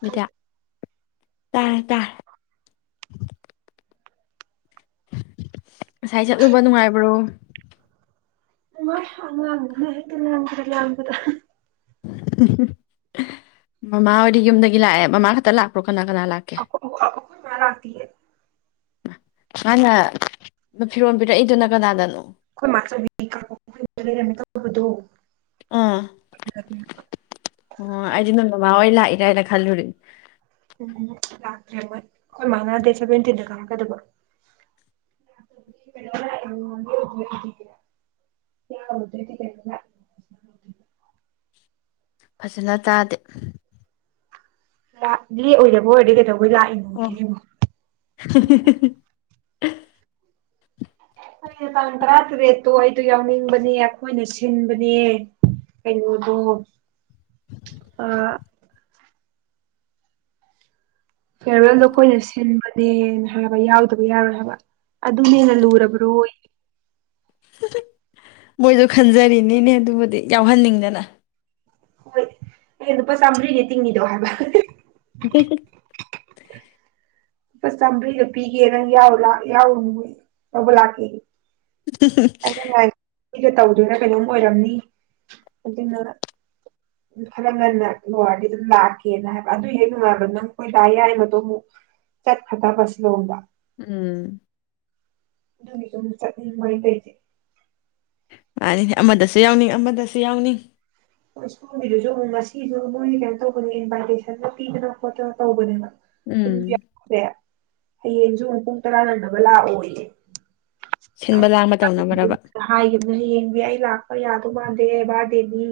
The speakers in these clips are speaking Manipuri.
ꯃꯤꯗ ꯇꯥꯔꯦ ꯇꯥꯔꯦ ꯉꯁꯥꯏ ꯆꯠꯂꯨꯕ ꯅꯨꯡꯉꯥꯏꯕ꯭ꯔꯣ ꯅꯨꯡꯉꯥꯏ ꯑꯉꯥꯡ ꯈꯔꯅ ꯍꯦꯛꯇ ꯂꯥꯡꯕꯗ ꯂꯥꯡꯕꯗ ꯑꯍ ꯍ ꯍ ꯃꯃꯥ ꯍꯣꯏꯗꯤ ꯌꯨꯝꯗꯒꯤ ꯂꯥꯛꯑꯦ ꯃꯃꯥ ꯈꯛꯇ ꯂꯥꯛꯄ꯭ꯔꯣ ꯀꯅꯥ ꯀꯅꯥ ꯂꯥꯛꯀꯦ ꯑꯈꯣ-ꯑꯈꯣꯏ ꯃꯥ ꯂꯥꯛꯇꯤꯌꯦ ꯃꯥꯅ ꯃꯥ ꯐꯤꯔꯣꯜ ꯄꯤꯔꯛꯏꯗꯨꯅ ꯀꯅꯥꯗꯅꯣ ꯑꯩꯈꯣꯏ ꯃꯥꯆꯧꯕꯤ [inaudible] ꯂꯩꯔꯝꯃꯦ ꯇꯧꯕꯗꯣ ꯑꯥ ꯑꯗꯨꯗ ꯄꯤꯔꯛꯄ ꯃꯥꯋꯣꯏ ꯂꯥꯛꯏꯔꯅ ꯈꯜꯂꯨꯔꯤ ꯎꯝ ꯔꯦ ꯃꯥꯅꯗꯦꯁꯕ ꯇꯗ ꯀꯒ ꯑꯗꯨꯒ [inaudible] ꯐꯖꯅ ꯇꯥꯗꯦ ꯂꯥꯛ ꯂꯦꯛꯑꯣꯏꯗꯕ ꯑꯣꯏꯔꯗꯤ ꯀꯦꯗꯧ ꯑꯣ ꯍꯤ ꯍꯤ ꯍꯤ ꯍꯤ ꯍꯥ ꯑꯩꯅ ꯇꯥꯡ ꯇꯔꯥꯇꯔꯦꯠꯇꯣ ꯑꯩꯗꯣ ꯌꯥꯎꯅꯤꯡꯕꯅꯦ ꯑꯩꯈꯣꯏꯅ ꯁꯤꯟꯕꯅꯦ ꯀꯩꯅꯣꯗꯣ ꯑ ꯐꯦꯔꯋꯦꯜꯗꯣ ꯈꯣꯏꯅ ꯁꯤꯟꯕ ꯗꯦꯅ ꯍꯥꯏꯕ ꯌꯥꯎꯗꯕ ꯌꯥꯎꯔꯣꯏ ꯍꯥꯏꯕ ꯑꯗꯨꯅ ꯍꯦꯟꯅ ꯂꯨꯔꯕ꯭ꯔꯣꯌꯦ ꯍ ꯍ ꯃꯣꯏꯗꯨ ꯈꯟꯖꯔꯤꯅꯤꯅꯦ ꯑꯗꯨꯕꯨꯗꯤ ꯌꯥꯎꯍꯟꯅꯤꯡꯗꯅ ꯍꯣꯏ ꯑꯩꯅ ꯂꯨꯄꯥ ꯆꯥꯝꯃ꯭ꯔꯤꯅꯦ ꯇꯤꯡꯅꯤꯗꯣ ꯍꯥꯏꯕ ꯍ ꯍ ꯍꯤ-ꯍꯤ ꯂꯨꯄꯥ ꯆꯥꯝꯃꯔꯤꯒ ꯄꯤꯒꯦ ꯅꯪ ꯌꯥꯎꯔꯂꯥꯎ ꯌꯥꯎꯔꯨꯅꯨ ꯂꯧꯕ ꯂꯥꯛꯀꯦꯌꯦ ꯍ ꯍ ꯍꯥ ꯑꯩꯒ ꯇꯧꯗꯣꯏꯅ ꯀꯩꯅꯣꯝ ꯑꯣꯏꯔꯝꯅꯤ ꯑꯗꯨꯅ ꯈꯔ ꯉꯟꯅ ꯂꯣꯏꯔꯗꯤ ꯑꯗꯨꯝ ꯂꯥꯛꯀꯦꯅ ꯍꯥꯏꯕ ꯑꯗꯨ ꯍꯦꯛ ꯅꯨꯡꯉꯥꯏꯥꯟꯕ ꯅꯪ ꯈꯣꯏ ꯗꯥ ꯌꯥꯏꯃꯗꯣ ꯑꯃꯨꯛ ꯆꯠꯈ꯭ꯔꯗꯕ ꯁꯤꯂꯣꯡꯗ ꯎꯨꯝ ꯑꯗꯨꯒꯤꯁꯨ ꯑꯃꯨꯛ ꯆꯠꯅꯤꯡꯕ ꯑꯩꯅ ꯇꯧꯔꯤꯁꯤ ꯃꯥꯅꯤꯅꯦ ꯑꯃꯗꯁꯨ ꯌꯥꯎꯅꯤ ꯑꯃꯗꯁꯨ ꯌꯥꯎꯅꯤꯡ ꯍꯣꯏ ꯁꯣꯝꯒꯤꯗꯨꯁꯨ ꯑꯃꯨꯛ ꯉꯁꯤꯁꯨ ꯃꯣꯏꯅ ꯀꯩꯅꯣ ꯇꯧꯕꯅꯦ ꯏꯟꯚꯥꯏꯇꯦꯁꯟꯒ ꯄꯤꯗꯅ ꯈꯣꯠꯇꯅ ꯇꯧꯕꯅꯦꯕ ꯑꯗꯨ ꯎꯝ ꯌꯥꯎꯇꯦ ꯍꯌꯦꯡꯁꯨꯨ ꯑꯃꯨꯛ ꯄꯨꯡ ꯇꯔꯥ ꯅꯪꯅꯕ ꯂꯥꯛꯑꯣꯌꯦ ꯁꯤꯟꯕ ꯂꯥꯡꯕ ꯇꯧꯅꯕ꯭ꯔꯕ ꯍꯥꯏꯈꯤꯕꯅꯤ ꯍꯌꯦꯡꯗꯤ ꯑꯩ ꯂꯥꯛꯄ ꯌꯥ ꯀꯨ ꯃꯥꯟꯗꯦ ꯕꯥꯔꯗꯦꯅꯤ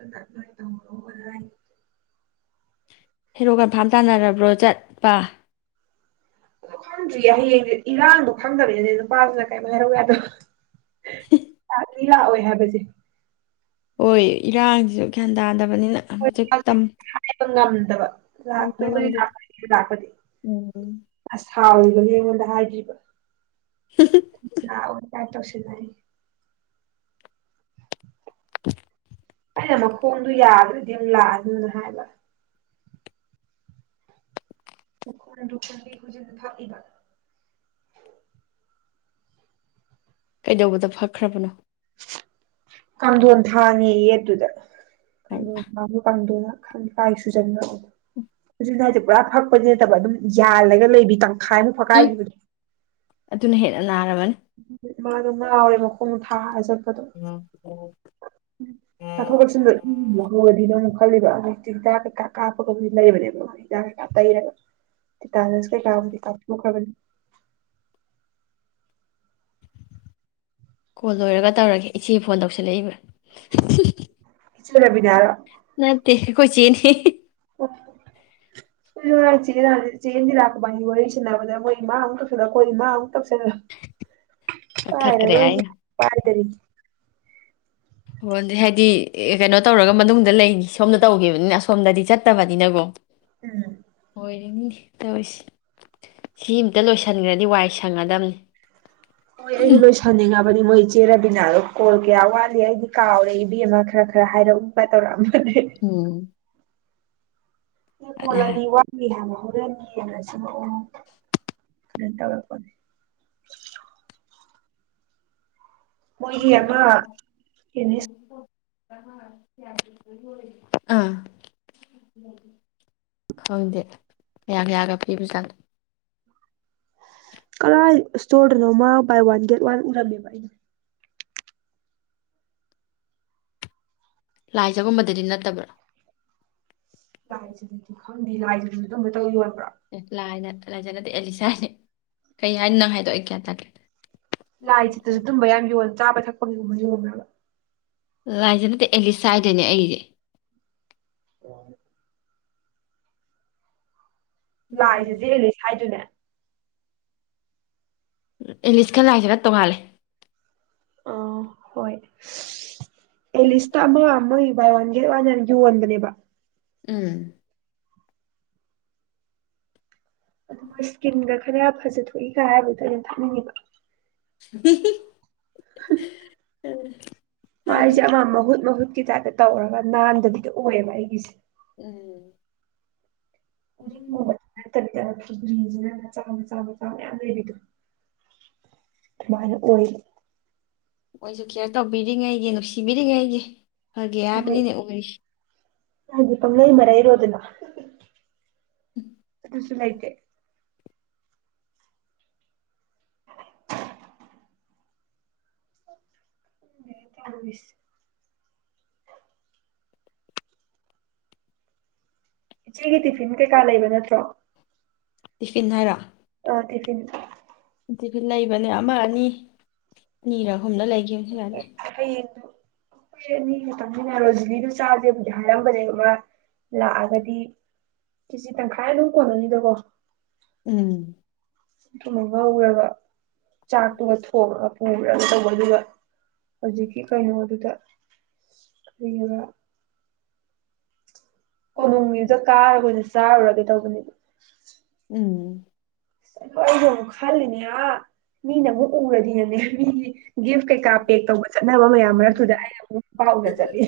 ꯑꯗꯨꯅ ꯅꯣꯏ ꯇꯧꯍꯜꯂꯧꯕꯁꯨ ꯌꯥꯏ ꯍꯦꯔꯣ ꯀꯟꯐꯥꯝ ꯇꯥꯅꯔꯕ꯭ꯔꯣ ꯆꯠꯄ ꯑ ꯈꯪꯗ꯭ꯔꯤꯌꯦ ꯍꯌꯦꯡꯗꯤ ꯏꯔꯥꯡꯗꯣ ꯈꯪꯗꯕꯤꯅꯤꯅ ꯑꯗꯨ ꯅꯨꯄꯥꯗꯨꯅ ꯀꯩꯝ ꯍꯥꯏꯔꯧ ꯌꯥꯗꯕꯗꯣ ꯍ ꯑꯩ ꯂꯥꯛꯑꯣꯏ ꯍꯥꯏꯕꯁꯦ ꯍꯣꯏ ꯏꯔꯥꯡꯁꯤꯁꯨ ꯒꯌꯥꯟ ꯇꯥꯗ ꯕꯅꯤꯅ ꯍꯧꯖꯤꯛ ꯇꯝ ꯗꯕ ꯇꯝꯕ ꯂꯥꯛꯇꯣꯏꯕꯅꯤ ꯉꯝꯗꯦ ꯂꯥꯛꯇꯣꯏꯅꯤ ꯂꯥꯛꯄꯗꯤ ꯎꯝ ꯁꯥꯎꯔꯤꯕꯅꯤ ꯑꯩꯉꯣꯟꯗ ꯍꯥꯏꯗ꯭ꯔꯤꯕ ꯂꯛꯑꯣ [inaudible] [inaudible] [inaudible] ꯑꯩꯅ ꯃꯈꯣꯡꯗꯨ ꯌꯥꯗ꯭ꯔꯗꯤ ꯑꯃꯨꯛ ꯂꯥꯛꯑꯅꯨꯅ ꯍꯥꯏꯕ [inaudible] ꯈꯨꯖꯤꯟ ꯐꯛꯏꯕ ꯀꯩꯗꯧꯕꯗ ꯐꯛꯈ꯭ꯔꯥꯕꯅꯣ ꯀꯥꯡꯗꯣꯟ ꯊꯥꯡꯉꯦꯌꯦ ꯑꯗꯨꯗ ꯍꯥꯏꯕ ꯀꯥꯡꯗꯣꯟ [inaudible] ꯀꯥꯡꯗꯣꯟ [inaudible] ꯁꯨꯖꯟꯕ [inaudible] ꯄꯨꯔꯥ ꯐꯛꯄꯗꯤ ꯅꯠꯇꯕ ꯑꯗꯨꯝ ꯌꯥꯜꯂꯒ ꯂꯩꯕꯤ ꯇꯪ ꯎꯝ ꯑꯗꯨꯅ ꯍꯦꯟꯅ ꯅꯥꯔꯝꯃꯅꯤ ꯃꯥ ꯑꯗꯨꯅ ꯂꯥꯎꯔꯦ ꯃꯈꯣꯡ ꯊꯥꯖ ꯆꯠꯊꯣꯛꯒꯁꯤ ꯎ ꯅꯣ ꯑꯃꯨꯛ ꯈꯜꯂꯤꯕ ꯑꯗꯨꯛꯇꯤ ꯍꯤꯟꯗꯥꯛ ꯀꯩꯀꯥ ꯀꯥꯞꯄꯒ ꯍꯧꯛ ꯂꯩꯕꯅꯦꯕ ꯍꯤꯟꯖꯥꯛ ꯀꯩꯀꯥ ꯇꯩꯔꯒ ꯇ ꯇꯥꯅꯁꯀ ꯂꯥꯕꯨꯗꯤ ꯀꯥꯞꯊꯣꯛꯈ꯭ꯔꯕꯅꯤ ꯀꯣꯜ ꯂꯣꯏꯔꯒ ꯇꯧꯔꯒꯦ ꯏꯆꯦ ꯐꯣꯟ ꯇꯧꯁꯤꯜꯂꯛꯏꯕ꯭ꯔꯥ ꯆ ꯈꯕꯤꯅꯤꯙ ꯅꯠꯇ ꯀꯣꯏ ꯆꯅꯤ ꯑꯩꯈꯣꯏ ꯉꯔꯥꯡ ꯆꯦ ꯏꯟꯗꯤꯔ ꯏꯕꯟꯅꯤ ꯌꯥꯔꯤ ꯁꯥꯟꯅꯕꯗ ꯃꯣꯏ ꯏꯃꯥ ꯑꯃꯨꯛ ꯇꯧꯁꯜꯂ ꯑꯩꯈꯣꯏ ꯏꯃꯥ ꯑꯃꯨꯛ ꯇꯧꯁꯜꯂ ꯄꯥꯏꯔ ꯀꯛꯊꯠꯈ꯭ꯔꯦ ꯔꯣꯏꯒꯦ ꯑꯩꯅ ꯄꯥꯏꯗꯔꯗꯤ ꯍꯣꯏꯗꯤ ꯍꯥꯏꯗꯤ ꯀꯩꯅꯣ ꯇꯧꯔꯒ ꯃꯅꯨꯡꯗ ꯂꯩꯅꯤ ꯁꯣꯝꯗ ꯇꯧꯈꯤꯕꯅꯤꯅ ꯑꯁ ꯁꯣꯝꯗꯗꯤ ꯆꯠꯇꯕꯅꯤꯅꯀꯣ ꯎꯝ ꯑꯣꯏꯔꯤꯅꯤꯅꯦ ꯇꯧꯔꯤꯁ ꯁꯤ ꯑꯃꯝꯇ ꯂꯣꯏꯁꯤꯟꯈ꯭ꯔꯗꯤ ꯋꯥꯏ ꯁꯪꯒꯗꯕꯅꯤ ꯍꯣꯏ ꯑꯩꯁꯨ ꯂꯣꯏꯁꯟꯅꯤꯉꯝꯅꯦ ꯍꯥꯏꯗꯤ ꯃꯣꯏ ꯏꯆꯦ ꯔꯕꯤꯅꯗꯣ ꯀꯣꯜ ꯀꯌꯥ ꯋꯥꯠꯂꯤ ꯑꯩꯗꯤ ꯀꯥꯎꯔꯦ ꯏꯕꯝꯃꯥ ꯈꯔ ꯈꯔ ꯍꯥꯏꯔꯛꯎꯕ ꯇꯧꯔꯛꯑꯝꯃꯦ ꯎꯝ ꯀꯣꯂ ꯑꯅꯤ ꯋꯥꯠꯂꯤ ꯍꯥꯏ ꯑꯣ ꯦꯟ [unintelligible] ꯇꯧꯔꯛꯄꯅꯦ [unintelligible] ꯃꯣꯏꯒꯤ ꯑꯃ ꯀꯦꯃꯤꯁ ꯍꯝ [unintelligible] ꯑꯥ ꯈꯪꯗꯦ ꯌꯥ ꯌꯥꯒ [unintelligible] ꯄꯤꯕ [unintelligible] ꯆꯥ [unintelligible] ꯀꯔꯥꯏ ꯁꯇꯣꯔꯗꯅꯣꯝꯃ ꯕꯥꯏ ꯋꯥꯟ ꯒꯦꯠ ꯋꯥꯟ ꯎꯔꯝꯃꯦꯕ ꯂꯥꯏꯖꯒꯨꯝꯕꯗꯗꯤ ꯅꯠꯇꯕ꯭ꯔꯣ ꯂꯥꯏꯖ [unintelligible] ꯈꯪꯗꯤ ꯂꯥꯏ ꯖꯗꯨ ꯑꯗꯨꯝꯕꯩꯇꯪ ꯌꯣꯟꯕꯔꯣ ꯑꯦ ꯂꯥꯏ ꯂꯥꯏꯖꯠ ꯅꯠꯇꯦ ꯑꯦꯂꯤꯁꯥꯅꯦ ꯀꯩ ꯍꯥꯏꯅꯤ ꯅꯪ ꯍꯥꯏꯗꯣꯛ ꯑꯩ ꯀꯌꯥ ꯇꯦ ꯂꯥꯏ ꯆꯠꯇꯁꯨ ꯇꯨꯝꯕ ꯌꯥꯝ ꯌꯣꯜ [unintelligible] ꯆꯥꯕ ꯊꯛꯄꯒꯤꯒꯨꯝꯕ ꯌꯣꯟꯕꯔ꯭ꯕ ꯔꯥꯏꯖ ꯅꯠꯇꯦ ꯑꯦꯂꯤꯁ ꯍꯥꯏꯗꯅꯦ ꯑꯩꯁꯦ ꯑꯣ ꯂꯥꯏꯖꯗꯤ ꯑꯦꯂꯤꯁ ꯍꯥꯏꯗꯨꯅꯦ ꯑꯦꯂꯤꯁ ꯀ ꯂꯥꯏꯖꯒ ꯇꯣꯡꯉꯥꯜꯂꯦ ꯑ ꯍꯣꯏ ꯑꯦ ꯂꯤꯁ ꯇ ꯑꯃ ꯃꯣꯏ ꯕꯥꯏ ꯋꯥꯟ ꯒꯦꯠ ꯋꯥꯟ ꯌꯥꯝ ꯌꯣꯟꯕꯅꯦꯕ ꯎꯝ ꯑꯗꯨ ꯃꯣꯢ ꯁꯀꯤꯟꯒ ꯈꯔ ꯐꯖꯊꯣꯛꯏꯒ ꯍꯥꯏꯕꯗ ꯑꯩꯅ ꯊꯛꯅꯤꯡꯉꯤꯕ [inaudible] ꯎꯝ ꯃꯥꯏꯖꯦ [unintelligible] ꯃꯍꯨꯠ ꯃꯍꯨꯠ ꯀꯤ ꯇꯥꯏꯞ ꯇꯧꯔꯒ ꯅꯥꯟꯗꯗꯤ ꯑꯣꯏꯌꯦꯕ ꯑꯩꯒꯤꯁꯦ ꯎꯝ [unintelligible] ꯐꯨꯒ꯭ꯔꯤꯁꯤꯅ ꯃꯆꯥ ꯃꯆꯥ ꯃꯆꯥ ꯃꯌꯥꯝ ꯂꯩꯕꯤꯗꯣ ꯃꯥꯏ ꯑꯣꯏ ꯃꯣꯏꯁꯨ ꯀꯦꯌꯔ ꯇꯧꯕꯤꯔꯤꯉꯩꯒꯤ ꯅꯨꯡꯁꯤꯕꯤꯔꯤꯉꯩꯒꯤ ꯐꯒꯦ ꯍꯣꯏ ꯍꯥꯏꯕꯅꯤꯅꯦ ꯑꯣꯏꯁꯤ [unintelligible] ꯄꯪꯂꯩ ꯃꯔꯩꯔꯣꯗꯅ ꯎꯝ [unintelligible] ꯂꯩꯇꯦ [unintelligible] ꯇꯧꯔꯤꯁꯦ ꯏꯆꯦꯒꯤ ꯇꯤꯐꯤꯟ ꯀꯩꯀꯥ ꯂꯩꯕ ꯅꯠꯇ꯭ꯔꯣ ꯇꯤꯐꯤꯟ ꯍꯥꯏꯔꯣ ꯑ ꯇꯤꯐꯤꯟ [unintelligible] ꯂꯩꯕꯅꯦ ꯑꯃ ꯑꯅꯤ ꯑꯅꯤꯔꯣ ꯑꯍꯨꯝꯗ ꯂꯩꯈꯤꯕ [unintelligible] ꯗ [unintelligible] ꯑꯅꯤꯅ ꯔꯣꯖꯤꯂꯤꯗꯨ ꯆꯥꯗꯦꯕꯨꯗꯤ ꯍꯥꯏꯔꯝꯕꯅꯦꯕ ꯂꯥꯛꯑꯒꯗꯤ ꯀꯤꯖꯤ ꯇꯪꯈꯥꯏ ꯑꯗꯨꯝ ꯀꯣꯟꯅꯅꯤꯗꯀꯣ ꯎꯝ ꯑꯗꯨꯃ ꯉꯧꯔꯕ ꯆꯥꯛꯇꯨꯒ ꯊꯣꯡꯉ ꯄꯨꯔꯒ ꯇꯧꯕꯩꯗꯨꯒ ꯍꯧꯖꯤꯛꯀꯤ ꯀꯩꯅꯣꯗꯨꯗ ꯑꯗꯨꯗꯨꯒ ꯀꯣꯅꫭꯃꯤꯗ ꯀꯥꯒꯗꫭꯏꯅꯤ ꯆꯥꯔꯨꯔꯒ ꯇꯧꯕꯅꯤ ꯎꯝ ꯑꯩꯁꯨ ꯑꯃꯨꯛ ꯈꯜꯂꯤꯅꯦ ꯑꯥ ꯃꯤꯅ ꯃꯨꯛ ꯎꯔꯗꯤ ꯑꯅꯦ ꯌꯨꯝꯒꯤ ꯒꯤꯐ ꯀꯩꯀꯥ ꯄꯦꯛ ꯇꯧꯕ ꯆꯠꯅꯕ ꯃꯌꯥꯝ ꯃꯔꯛꯇꯨꯗ ꯑꯩꯅ ꯑꯃꯨꯛ ꯅꯨꯄꯥ ꯎꯅ ꯆꯠꯂꯦ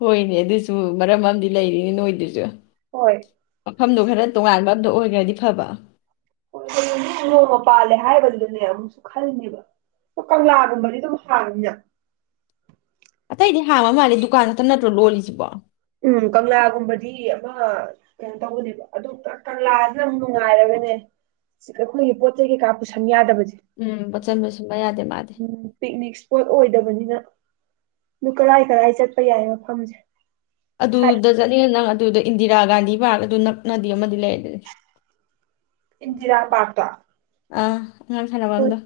ꯍꯣꯏꯅꯦ ꯑꯗꯨꯁꯨ ꯃꯔꯝ ꯑꯃꯗꯤ ꯂꯩꯔꯤꯅꯤ ꯅꯣꯏꯗꯨꯁꯨ ꯍꯣꯏ ꯃꯐꯝꯗꯨ ꯈꯔ ꯇꯣꯉꯥꯟꯕ ꯑꯝꯗ ꯑꯣ ꯌꯥꯗꯤ ꯐꯕ ꯀꯣꯏꯕꯗꯗꯤ ꯅꯣꯡꯃ ꯄꯥꯜꯂꯦ ꯍꯥꯏꯕꯗꯨꯗꯅꯦ ꯑꯃꯨꯛꯁꯨ ꯈꯜꯂꯤꯅꯦꯕ ꯑ ꯀꯪꯂꯥꯒꯨꯝꯕꯗꯤ ꯑꯗꯨꯝ ꯍꯥꯡꯉꯅꯤꯅ ꯑꯇꯩꯗꯤ ꯍꯥꯡꯕ ꯃꯥꯜꯂꯦ ꯗꯨꯀꯥꯟ ꯈꯇ ꯅꯠꯇ꯭ꯔꯣ ꯂꯣꯜꯂꯤꯁꯤꯕꯣ ꯎꯝ ꯀꯪꯂꯥꯒꯨꯝꯕꯗꯤ ꯃ ꯀꯩꯅꯣ ꯇꯧꯕꯅꯦꯕ ꯑꯗꯨ ꯀ ꯀꯪꯂꯥꯁꯅ ꯑꯃꯨꯛ ꯅꯨꯡꯉꯥꯏꯔꯒꯅꯦ ꯑꯩꯈꯣꯏꯒꯤ ꯄꯣꯠ ꯆꯩ ꯀꯩꯀꯥ ꯄꯨꯁꯟ ꯌꯥꯗꯕ ꯎꯝ ꯄꯆꯟ ꯕꯁꯨ ꯎꯝ ꯄꯤꯛꯅꯤꯛ ꯁ ꯄꯣꯠ ꯑꯣꯏꯗꯕꯅꯤꯅ ꯗꯨ ꯀꯔꯥꯏ ꯀꯔꯥꯏ ꯆꯠ ꯄ ꯌꯥꯏ ꯃꯐꯝꯁꯦ ꯁꯥꯏ ꯑꯗꯨꯗ ꯆꯠꯅꯤꯅꯉ ꯅꯪ ꯑꯗꯨꯗ ꯏꯟꯗꯤꯔꯥ ꯒꯥꯟꯙꯤ ꯄꯥꯔꯛ ꯑꯗꯨ ꯅꯛꯅꯗꯤ ꯑꯃꯗꯤ ꯂꯩꯔ ꯏꯟꯗꯤꯔꯥ ꯄꯥꯔꯇꯥ ꯑ ꯑꯥꯉꯥꯡ ꯁꯥꯟꯅꯚꯝ ꯗꯣ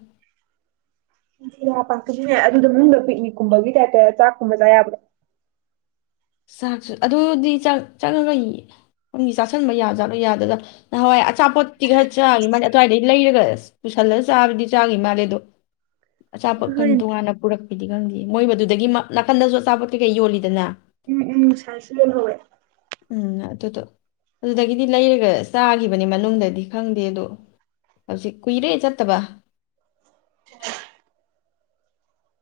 ꯏꯟꯗꯤꯔꯥ ꯄꯥꯛ ꯇꯨꯁꯨ ꯌꯥꯏ ꯑꯗꯨꯗ ꯃꯅꯨꯡꯗ ꯄꯤꯛꯅꯤꯛꯀꯨꯝꯕꯒꯤ ꯇꯥꯏꯞꯇ ꯆꯥꯛꯀꯨꯝꯕ ꯆꯥ ꯌꯥꯕ꯭ꯔ ꯆꯥꯛꯁꯨ ꯑꯗꯨꯗꯤ ꯆ ꯆꯪꯉꯒ ꯌ ꯆꯥꯁꯤꯟꯕ ꯌꯥꯖꯥꯠꯂꫭ ꯌꯥꯗꯖꯥꯠ ꯅꯍꯥꯋꯥꯏ ꯆꯥꯄꫭꯠꯇꯤ ꯈꯔ ꯆꯥꯘꯤ ꯃꯥꯟꯅꯦ ꯑꯗꯨꯋꯥꯏꯗꯩ ꯂꯩꯔꯒ ꯄꯨꯁꯜꯂꯒ ꯆꯥꯕꯗꯤ ꯆꯥꯘꯤ ꯃꯥꯜꯂꯦ ꯑꯗꯣ ꯑꯆꯥꯄꫭꯠ ꯀꯟ ꯇꯣꯉꯥꯟꯅ ꯄꯨꯔꯛ ꯒꯤꯗꯤ ꯈꯪꯗꯦ ꯃꯣꯏ ꯃꯗꯨꯗꯒꯤ ꯅꯥꯀꯟꯗꯁꯨ ꯑꯆꯥꯄꯣꯠ ꯀꯩꯀꯩ ꯌꯣꯜꯂꯤꯗꯅ ꯎꯝ ꯎꯝ ꯉꯁꯥꯏꯁꯨ ꯌꫭꯜꯍꯧꯋꯦ ꯎꯝ ꯑꯗꯨꯗꯣ ꯑꯗꯨꯗꯒꯤꯗꯤ ꯂꯩꯔꯒ ꯆꯥꯈꯤꯕꯅꯤ ꯃꯅꯨꯡꯗꯗꯤ ꯈꯪꯗꯦ ꯑꯗꯣ ꯍꯧꯖꯤꯛ ꯀꯨꯏꯔꯦ ꯆꯠꯇꯕ [unintelligible]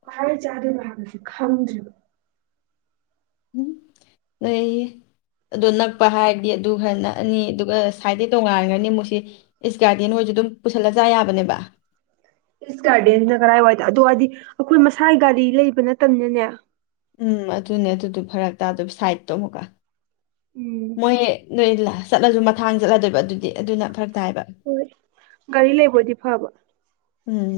ꯈ ꯆꯥꯗꯦ ꯂꯕꯁꯦ ꯈꯪꯗ꯭ꯦꯔꯤꯕ ꯎꯝ ꯅꯣꯏꯌꯦ ꯑꯗꯨꯗꯣ ꯅꯛꯄ ꯍꯥꯏꯔꯗꯤ ꯑꯗꯨ ꯈꯔ ꯅꯛꯑꯅꯤ ꯑꯗꯨꯒ ꯁꯥꯏꯗꯠꯇꯩ ꯇꯣꯉꯥꯟꯔꯒꯅꯤ ꯃꯨꯛꯁꯤ ꯏꯁ ꯒꯥꯔꯗꯦꯟ ꯍꯣꯏꯁꯨ ꯑꯗꯨꯝ ꯄꯨꯁꯜꯂ ꯆꯥ ꯌꯥꯕꯅꯦꯕ ꯐꯁ ꯀꯒꯥꯗꯅ ꯀꯔ ꯑꯣꯏꯦ ꯑꯗꯨ ꯑꯗꯤ ꯑꯩꯈꯣꯏ ꯃꯁꯥꯒꯤ ꯒꯥꯔꯤ ꯂꯩꯕ ꯅꯠꯇꯕꯅꯅꯦ ꯎꯝ ꯑꯗꯨꯅꯦ ꯑꯗꯨꯗꯤ ꯐꯔꯛ ꯇꯥꯗ ꯁꯥꯏꯠꯇꯣ ꯑꯃꯨꯛꯀ ꯎꯝ ꯃꯣꯏ ꯍ ꯅꯣꯏ ꯆꯠꯂꯁꯨ ꯃꯊꯥꯡ ꯆꯠꯂꯗꯣꯏꯕ ꯑꯗꯨꯗꯤ ꯑꯗꯨꯅ ꯐꯔꯛ ꯇꯥꯏꯕ ꯍꯣꯏ ꯒꯥꯔꯤ ꯂꯩꯕꯗꯤ ꯐꯕ ꯎꯝ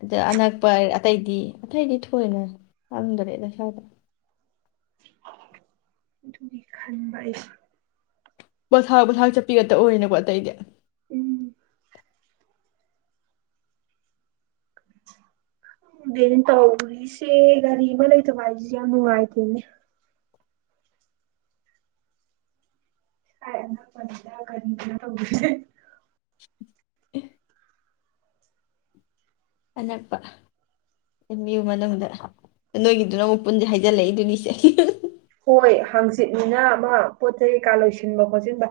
ꯑꯗ ꯑꯅꯛꯄ ꯑꯇꯩꯗꯤ ꯑꯇꯩꯗꯤ ꯊꯣꯏꯅ ꯍꯪꯗꯣꯔꯦ ꯑꯗꯣ ꯏꯁꯥꯎꯗ ꯑꯗꯨꯒꯤ ꯈꯥꯟꯕ ꯑꯩꯁꯦꯏ ꯄꯣꯊꯥ ꯄꯣꯊ ꯆꯠꯄꯤꯒꯗ ꯑꯣꯏꯦꯅꯀꯣ ꯑꯇꯩꯗꯤ ꯎꯝ ꯗꯅꯦꯟ ꯇꯧꯔꯤꯁꯦ ꯒꯥꯔꯤ ꯑꯃ ꯂꯩꯇꯕ ꯍꯥꯏꯁꯦ ꯌꯥꯝ ꯅꯨꯡꯉꯥꯏꯇꯦꯅꯦ ꯁꯥꯏ ꯑꯅꯛꯄꯗ ꯀꯔꯦ ꯀꯅꯤ ꯇꯦ ꯑꯥꯥ ꯑꯅꯛꯄꯨ ꯃꯅꯨꯡꯗ ꯅꯣꯏꯒꯤꯗꯨꯅ ꯑꯃꯨꯛ ꯄꯨꯟꯁꯦ ꯍꯥꯏꯖꯤꯜꯂꯛꯏꯗꯨꯅꯤ ꯍꯣꯏ ꯍꯥꯡꯆꯤꯠꯅꯤꯅ ꯑꯃ ꯄꯣꯠ ꯆꯩꯩ ꯀꯩꯀꯥ ꯂꯣꯏꯁꯤꯟꯕ ꯈꯣꯠꯁꯤꯟꯕ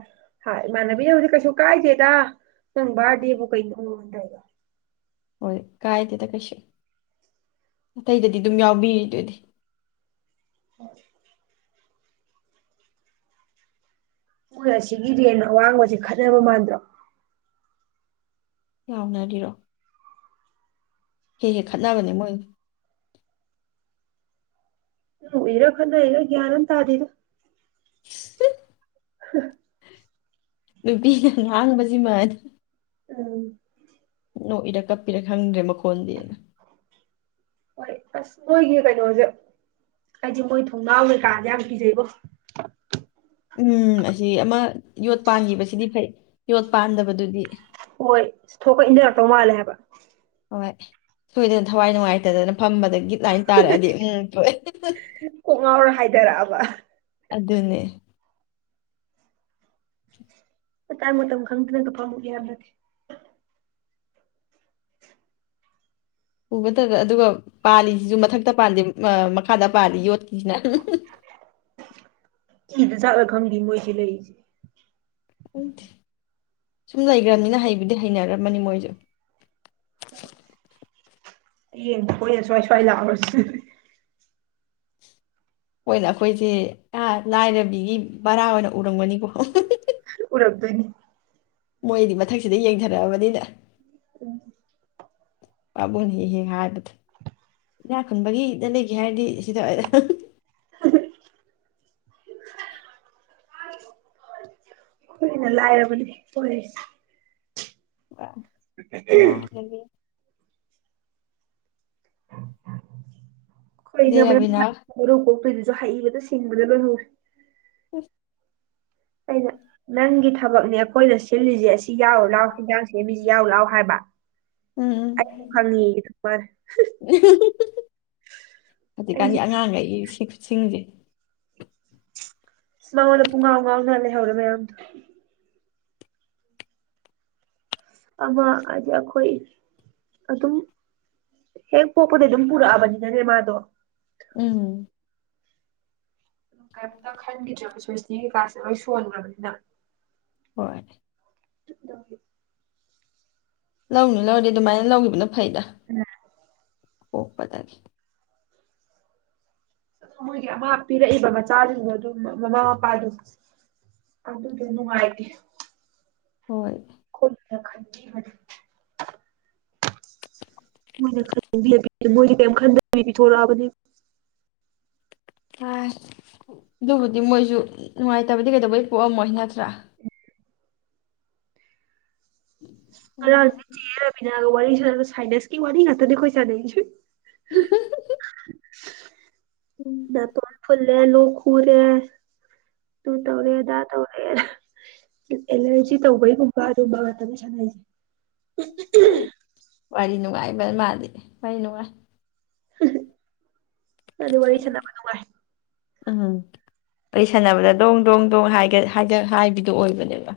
ꯏꯃꯥꯟꯅꯕꯤꯅꯕꯨꯗꯤ ꯀꯩꯁꯨ ꯀꯥꯏꯗꯦꯗ ꯅꯪ ꯕꯥꯔꯗꯤꯦꯕꯨ ꯀꯩꯅꯗꯧꯅꯨꯡ ꯋꯥꯟꯗ꯭ꯔꯦꯒ ꯍꯣꯏ ꯀꯥꯏꯗꯦꯗ ꯀꯩꯁꯨ ꯑꯇꯩꯗꯗꯤ ꯑꯗꯨꯝ ꯌꯥꯎꯕꯤꯔꯤ ꯑꯗꯨꯑꯣꯗꯤ ꯍꯣꯏ ꯅꯣꯏ ꯑꯁꯤꯒꯤ ꯔꯦꯟ ꯑꯋꯥꯡꯕꯁꯦ ꯈꯠꯅꯕ ꯃꯥꯟꯗ꯭ꯔꯣ ꯂꯥꯎꯅꯔꯤꯔꯣ ꯍꯦ ꯍꯦ ꯈꯠꯅꯕꯅꯦ ꯃꯣꯏ ꯎ ꯏꯔꯣ ꯀꯅꯥꯏꯂ ꯒꯟ ꯑꯃꯥ ꯇꯥꯗꯦꯗꯥ [unintelligible] ꯑꯩꯁ ꯅꯨꯄꯤꯒ ꯉꯥꯡꯕꯁꯤꯃꯅꯤ ꯎꯝ ꯃꯣꯛ ꯏꯔ ꯀꯞꯄꯤꯔꯛ ꯈꯪꯗ꯭ꯔꯦ ꯃꯈꯣꯟꯗꯤꯅ ꯍꯣꯏ ꯑꯁ ꯃꯣꯏꯒꯤ ꯀꯩꯅꯣꯁꯦ ꯍꯥꯏꯗꯤ ꯃꯣꯏ ꯊꯣꯡꯅꯥꯎ ꯀꯩꯀꯥꯥꯁ ꯌꯥꯝ ꯄꯤꯖꯩꯕꯣ ꯎꯝ ꯑꯁꯤ ꯑꯃ ꯌꯣꯠ ꯄꯥꯟꯈꯤꯕꯁꯤꯗꯤ ꯐꯩ ꯌꯣꯠ ꯄꯥꯟꯗꯕꯗꯨꯗꯤ ꯍꯣꯏ ꯊꯣꯛꯄ ꯏꯟꯖꯔꯛꯇꯧ ꯃꯥꯜꯂꯦ ꯍꯥꯏꯕ ꯍꯣꯏ ꯁꯣꯏꯗꯅ ꯊꯋꯥꯏ ꯅꯨꯡꯉꯥꯏꯇꯗꯅ ꯐꯝꯕꯗꯒꯤ ꯂꯥꯏꯅ ꯇꯥꯔꯛꯑꯗꯤ ꯎꯝ ꯗꯔꯕ ꯑꯗꯨꯗꯅꯦ ꯃꯇꯥꯡ ꯃꯥꯇꯝ ꯈꯪꯗꯅꯥ ꯐꯃꯨꯒ ꯌꯥꯝ ꯅ ꯎꯕꯗꯕ ꯑꯗꯨꯒ ꯄꯥꯜꯂꯤꯁꯤꯁꯨ ꯃꯊꯛꯇ ꯄꯥꯜꯂꯤꯦ ꯃꯈꯥꯗ ꯄꯥꯜꯂꯤ ꯌꯣꯠꯈꯤꯁꯤꯅ ꯏꯤꯗ ꯆꯖꯠꯂ ꯈꯪꯗꯦ ꯃꯣꯏꯁꯤ ꯂꯩꯔꯤꯁꯦ ꯈꯪꯗꯦ ꯁꯨꯝ ꯂꯩꯈ꯭ꯔꯕꯅꯤꯅ ꯍꯩꯕꯗꯤ ꯍꯩꯅꯔꯝꯃꯅꯤ ꯃꯣꯏꯁꯨ ꯍꯣꯏ ꯏꯅ ꯁ꯭ꯋꯥꯏ ꯁ꯭ꯋꯥꯏ ꯂꯧꯖꯗ ꯑꯣꯏꯅ ꯑꯩꯈꯣꯏꯁꯦ ꯂꯥꯏꯔꯕꯤꯒꯤ ꯚꯔꯥ ꯑꯣꯏꯅ ꯎꯔꯝꯒꯅꯤꯀꯣ ꯎꯔꯝꯗꯣꯏꯅꯤ ꯃꯣꯏꯗꯤ ꯃꯊꯛꯁꯤꯗ ꯌꯦꯡꯊꯔꯛꯑꯕꯅꯤꯅ ꯎꯝ ꯄꯥꯅꯤ ꯍ ꯍꯥ ꯏꯅꯥ ꯈꯨꯟꯕꯒꯤꯗ ꯂꯩꯒꯦ ꯍꯥꯏꯔꯗꯤ ꯁꯤꯗ ꯍꯣꯏꯅ ꯂꯥꯏꯔꯕꯅꯦ ꯍꯣꯏꯁ [inaudible] ꯈꯣꯏꯅꯦ ꯃꯔ ꯂꯩꯔꯕꯤꯅ ꯀꯣꯛ ꯍꯩꯕꯗ ꯁꯤꯡꯕꯗ ꯂꯣꯏꯔꯨ ꯑꯁ ꯑꯗ ꯅꯪꯗ ꯊꯕꯛꯅꯦ ꯑꯩꯈꯣꯏꯗ ꯁꯤꯜꯂꯤꯁꯦ ꯁꯤ ꯌꯥꯎꯔ ꯂꯥꯛꯑꯣ ꯍꯦꯟꯖꯥꯡꯁꯦ ꯃꯤꯁꯤ ꯌꯥꯎꯔ ꯂꯥꯛꯑꯣ ꯍꯥꯏꯕ ꯎꯝ ꯑꯩ ꯍꯪꯉꯒꯤ ꯍꯧꯖꯤꯛꯀꯥꯟꯒꯤ ꯑꯩꯁꯨ ꯑꯉꯥꯡꯈꯩꯒꯤ ꯁꯤꯡꯁꯦ ꯁꯃꯗ ꯄꯨꯡꯉꯥꯎ ꯉꯥꯡꯅ ꯂꯩꯍꯧꯔꯦ ꯃꯌꯥꯝꯗꯣ ꯑꯃ ꯍꯥꯏꯗꯤ ꯑꯩꯈꯣꯏ ꯑꯗꯨꯝ ꯍꯦꯛ ꯄꯣꯛꯄꯗ ꯑꯗꯨꯝ ꯄꯨꯔꯛꯑꯕꯅꯤꯅꯅꯦ ꯃꯥꯗꯣ ꯎꯝ ꯈꯔ ꯆꯕꯁ ꯁꯤꯀꯥꯁꯦ ꯂꯣꯏ ꯁꯣꯟꯈ꯭ꯔꯕꯅꯤꯅ ꯍꯣꯏ ꯆꯗꯦ ꯂꯧꯅꯤ ꯂꯧꯔꯦ ꯑꯗꯨꯃꯥꯏꯅ ꯂꯧꯈꯤꯕꯅꯣ ꯐꯥꯏꯗ ꯑꯣ ꯄꯒ ꯑ ꯃꯣꯏꯒꯤ ꯑꯃ ꯄꯤꯔꯛꯏꯕ ꯃꯆꯥꯁꯤꯡꯗꯣ ꯑꯗꯨ ꯃꯃꯥ ꯃꯄꯥꯗꯣ ꯑꯗꯨꯗꯣ ꯅꯨꯡꯉꯥꯏꯇꯦ ꯍꯣꯏ ꯈꯣ ꯈꯟꯗꯤ ꯃꯣꯏꯅ ꯃꯣꯏꯗꯤ ꯀꯩꯝ ꯈꯟꯕꯤꯊꯣꯔꯛꯑꯕꯅꯦ ꯑ ꯑꯗꯨꯕꯨꯗꯤ ꯃꯣꯏꯁꯨ ꯅꯨꯡꯉꯥꯏꯇꯕꯗꯤ ꯀꯩꯗꯧꯕꯩ ꯄꯣꯛꯑꯝꯃꯣꯏ ꯅꯠꯇ꯭ꯔꯥ ꯍ ꯍꯣꯏ. ꯆꯦꯔꯕꯤꯅ ꯋꯥꯔꯤ ꯁꯥꯏꯗꯦꯁꯀꯤ ꯋꯥꯔꯤ ꯉ ꯍꯥꯗꯤꯈꯣꯏ ꯆꯗꯁꯨ [inaudible] ꯎꯝ. [unintelligible] ꯇ ꯐꯜꯦꯅꯨ ꯈꯔꯦ ꯇꯨꯟ ꯇꯧꯔꯦꯗꯥ ꯇꯧꯔꯦ ꯑꯦꯂꯔꯖꯤꯤ ꯇꯧꯕꯩꯒꯨꯝꯕ ꯊꯨꯕ ꯑ ꯀꯁꯥꯟ ꯍꯥꯏꯦ ꯋꯥꯔꯤꯔꯤꯅꯅꯨꯡꯉꯥꯏ ꯃꯥꯗꯤ ꯀꯩꯅꯅꯨꯡꯉꯥꯏ [inaudible] ꯑꯗꯨ ꯋꯥꯔꯤ ꯁꯥꯟꯅꯕ ꯅꯨꯡꯉꯥꯢ ꯎꯝ ꯋꯥꯔꯤ ꯁꯥꯟꯅꯕꯗ ꯗꯣꯡ ꯗꯣꯡ ꯗꯣꯡ ꯍꯥꯢꯒꯠ ꯍꯥꯢꯒꯠ ꯍꯥꯏꯕꯤꯗꯣ ꯑꯣꯏꯕꯅꯦꯕ